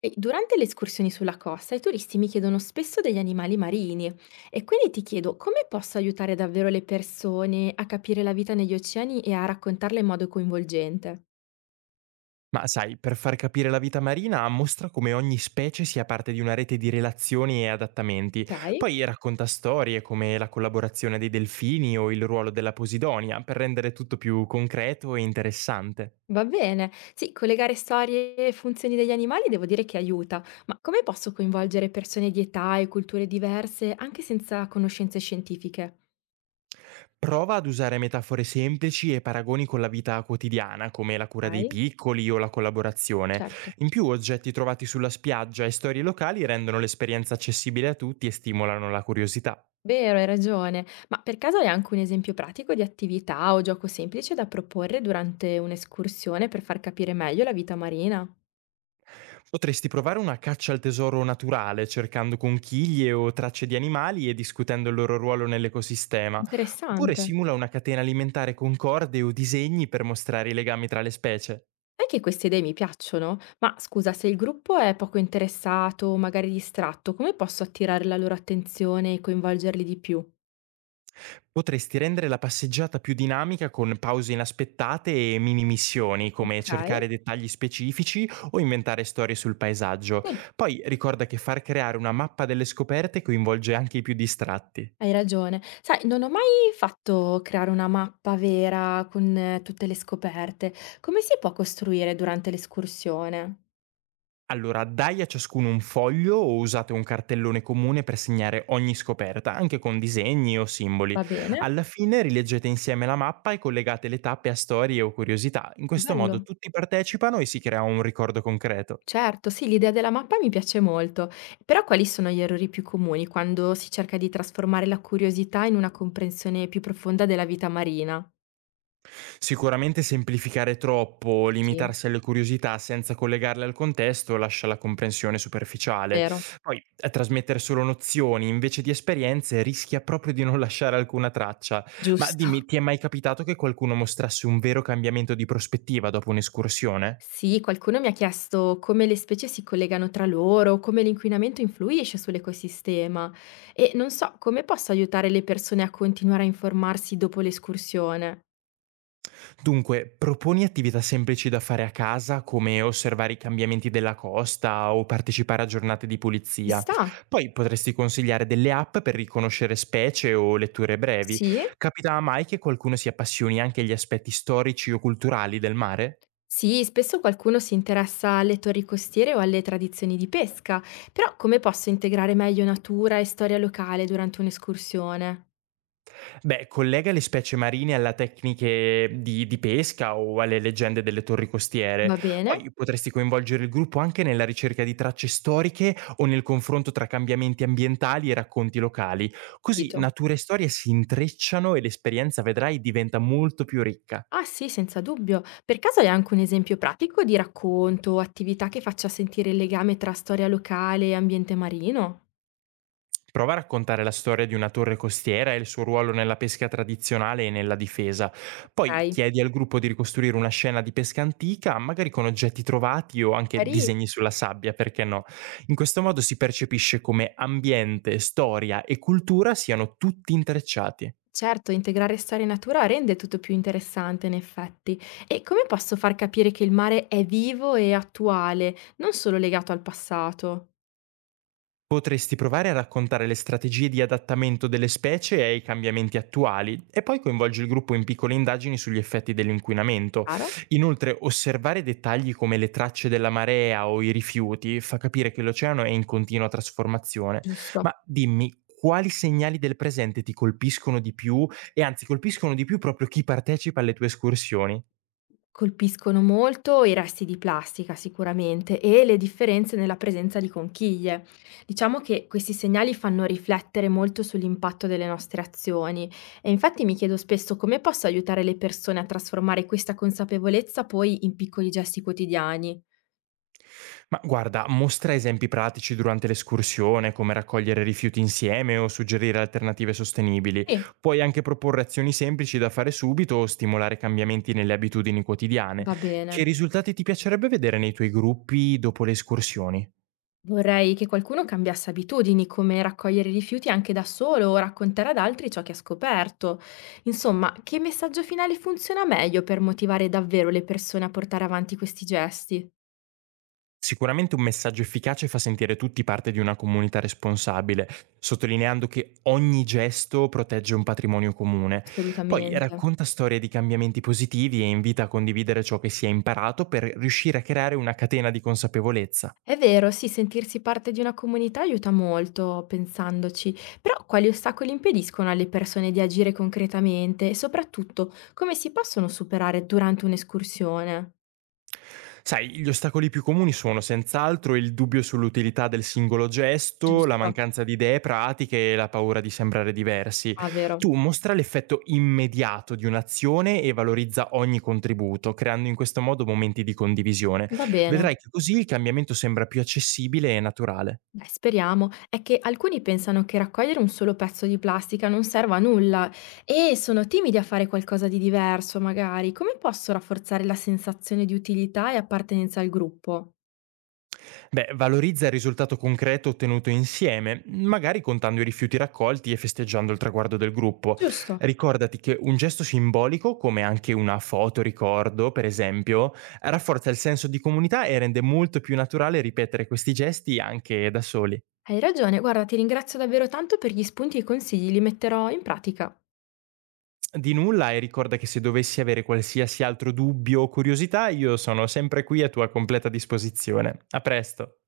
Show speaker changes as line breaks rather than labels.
E durante le escursioni sulla costa, i turisti mi chiedono spesso degli animali marini e quindi ti chiedo come posso aiutare davvero le persone a capire la vita negli oceani e a raccontarla in modo coinvolgente.
Ma sai, per far capire la vita marina mostra come ogni specie sia parte di una rete di relazioni e adattamenti.
Ok?
Poi racconta storie come la collaborazione dei delfini o il ruolo della Posidonia per rendere tutto più concreto e interessante.
Va bene. Sì, collegare storie e funzioni degli animali devo dire che aiuta, ma come posso coinvolgere persone di età e culture diverse anche senza conoscenze scientifiche?
Prova ad usare metafore semplici e paragoni con la vita quotidiana, come la cura dei
Ok?
piccoli o la collaborazione.
Certo.
In più, oggetti trovati sulla spiaggia e storie locali rendono l'esperienza accessibile a tutti e stimolano la curiosità.
Vero, hai ragione. Ma per caso hai anche un esempio pratico di attività o gioco semplice da proporre durante un'escursione per far capire meglio la vita marina?
Potresti provare una caccia al tesoro naturale, cercando conchiglie o tracce di animali e discutendo il loro ruolo nell'ecosistema, oppure
Interessante.
simula una catena alimentare con corde o disegni per mostrare i legami tra le specie.
Sai che queste idee mi piacciono, ma scusa, se il gruppo è poco interessato o magari distratto, come posso attirare la loro attenzione e coinvolgerli di più?
Potresti rendere la passeggiata più dinamica con pause inaspettate e mini missioni, come
Ok,
cercare dettagli specifici o inventare storie sul paesaggio.
sì,
Poi ricorda che far creare una mappa delle scoperte coinvolge anche i più distratti.
hai ragione. Sai, non ho mai fatto creare una mappa vera con tutte le scoperte. Come si può costruire durante l'escursione?
Allora, dai a ciascuno un foglio o usate un cartellone comune per segnare ogni scoperta, anche con disegni o simboli.
Va bene.
Alla fine rileggete insieme la mappa e collegate le tappe a storie o curiosità. In questo modo
Bello.
tutti partecipano e si crea un ricordo concreto.
Certo, sì, l'idea della mappa mi piace molto, però quali sono gli errori più comuni quando si cerca di trasformare la curiosità in una comprensione più profonda della vita marina?
Sicuramente semplificare troppo o
Sì,
limitarsi alle curiosità senza collegarle al contesto lascia la comprensione superficiale.
vero,
Poi trasmettere solo nozioni invece di esperienze rischia proprio di non lasciare alcuna traccia. Ma dimmi,
giusto.
ti è mai capitato che qualcuno mostrasse un vero cambiamento di prospettiva dopo un'escursione?
Sì, qualcuno mi ha chiesto come le specie si collegano tra loro, come l'inquinamento influisce sull'ecosistema e non so come posso aiutare le persone a continuare a informarsi dopo l'escursione.
Dunque, proponi attività semplici da fare a casa come osservare i cambiamenti della costa o partecipare a giornate di
Ci
pulizia.
sta?
Poi potresti consigliare delle app per riconoscere specie o letture brevi.
Sì?
Capita mai che qualcuno si appassioni anche agli aspetti storici o culturali del mare?
Sì, spesso qualcuno si interessa alle torri costiere o alle tradizioni di pesca, però come posso integrare meglio natura e storia locale durante un'escursione?
Beh, collega le specie marine alla tecniche di pesca o alle leggende delle torri costiere.
Va bene?
Poi potresti coinvolgere il gruppo anche nella ricerca di tracce storiche o nel confronto tra cambiamenti ambientali e racconti locali. Così
Capito.
natura e storia si intrecciano e l'esperienza, vedrai, diventa molto più ricca.
Ah sì, senza dubbio. Per caso hai anche un esempio pratico di racconto o attività che faccia sentire il legame tra storia locale e ambiente marino?
Prova a raccontare la storia di una torre costiera e il suo ruolo nella pesca tradizionale e nella difesa. Poi
Ok,
chiedi al gruppo di ricostruire una scena di pesca antica, magari con oggetti trovati o anche
carino.
disegni sulla sabbia, perché no? In questo modo si percepisce come ambiente, storia e cultura siano tutti intrecciati.
Certo, integrare storia e natura rende tutto più interessante, in effetti. E come posso far capire che il mare è vivo e attuale, non solo legato al passato?
Potresti provare a raccontare le strategie di adattamento delle specie ai cambiamenti attuali e poi coinvolgi il gruppo in piccole indagini sugli effetti dell'inquinamento.
Chiaro.
Inoltre, osservare dettagli come le tracce della marea o i rifiuti fa capire che l'oceano è in continua trasformazione.
Giusto.
Ma dimmi, quali segnali del presente ti colpiscono di più e anzi colpiscono di più proprio chi partecipa alle tue escursioni?
Colpiscono molto i resti di plastica sicuramente e le differenze nella presenza di conchiglie. Diciamo che questi segnali fanno riflettere molto sull'impatto delle nostre azioni e infatti mi chiedo spesso come posso aiutare le persone a trasformare questa consapevolezza poi in piccoli gesti quotidiani.
Ma guarda, mostra esempi pratici durante l'escursione, come raccogliere rifiuti insieme o suggerire alternative sostenibili.
Sì,
Puoi anche proporre azioni semplici da fare subito o stimolare cambiamenti nelle abitudini quotidiane.
va bene.
Che risultati ti piacerebbe vedere nei tuoi gruppi dopo le escursioni?
Vorrei che qualcuno cambiasse abitudini, come raccogliere i rifiuti anche da solo o raccontare ad altri ciò che ha scoperto. Insomma, che messaggio finale funziona meglio per motivare davvero le persone a portare avanti questi gesti?
Sicuramente un messaggio efficace fa sentire tutti parte di una comunità responsabile, sottolineando che ogni gesto protegge un patrimonio comune. Poi
Assolutamente.
racconta storie di cambiamenti positivi e invita a condividere ciò che si è imparato per riuscire a creare una catena di consapevolezza.
È vero, sì, sentirsi parte di una comunità aiuta molto, pensandoci, però quali ostacoli impediscono alle persone di agire concretamente e soprattutto come si possono superare durante un'escursione?
Sai, gli ostacoli più comuni sono senz'altro il dubbio sull'utilità del singolo gesto, la
Giusto,
mancanza di idee pratiche e la paura di sembrare diversi.
ah, vero.
Tu mostra l'effetto immediato di un'azione e valorizza ogni contributo, creando in questo modo momenti di condivisione.
Va bene.
Vedrai che così il cambiamento sembra più accessibile e naturale.
Speriamo. È che alcuni pensano che raccogliere un solo pezzo di plastica non serva a nulla e sono timidi a fare qualcosa di diverso, magari. Come posso rafforzare la sensazione di utilità e appartenenza al gruppo?
Beh, valorizza il risultato concreto ottenuto insieme, magari contando i rifiuti raccolti e festeggiando il traguardo del gruppo.
Giusto.
Ricordati che un gesto simbolico, come anche una foto ricordo, per esempio, rafforza il senso di comunità e rende molto più naturale ripetere questi gesti anche da soli.
Hai ragione, guarda, ti ringrazio davvero tanto per gli spunti e i consigli, li metterò in pratica.
Di nulla e ricorda che se dovessi avere qualsiasi altro dubbio o curiosità, io sono sempre qui a tua completa disposizione. A presto!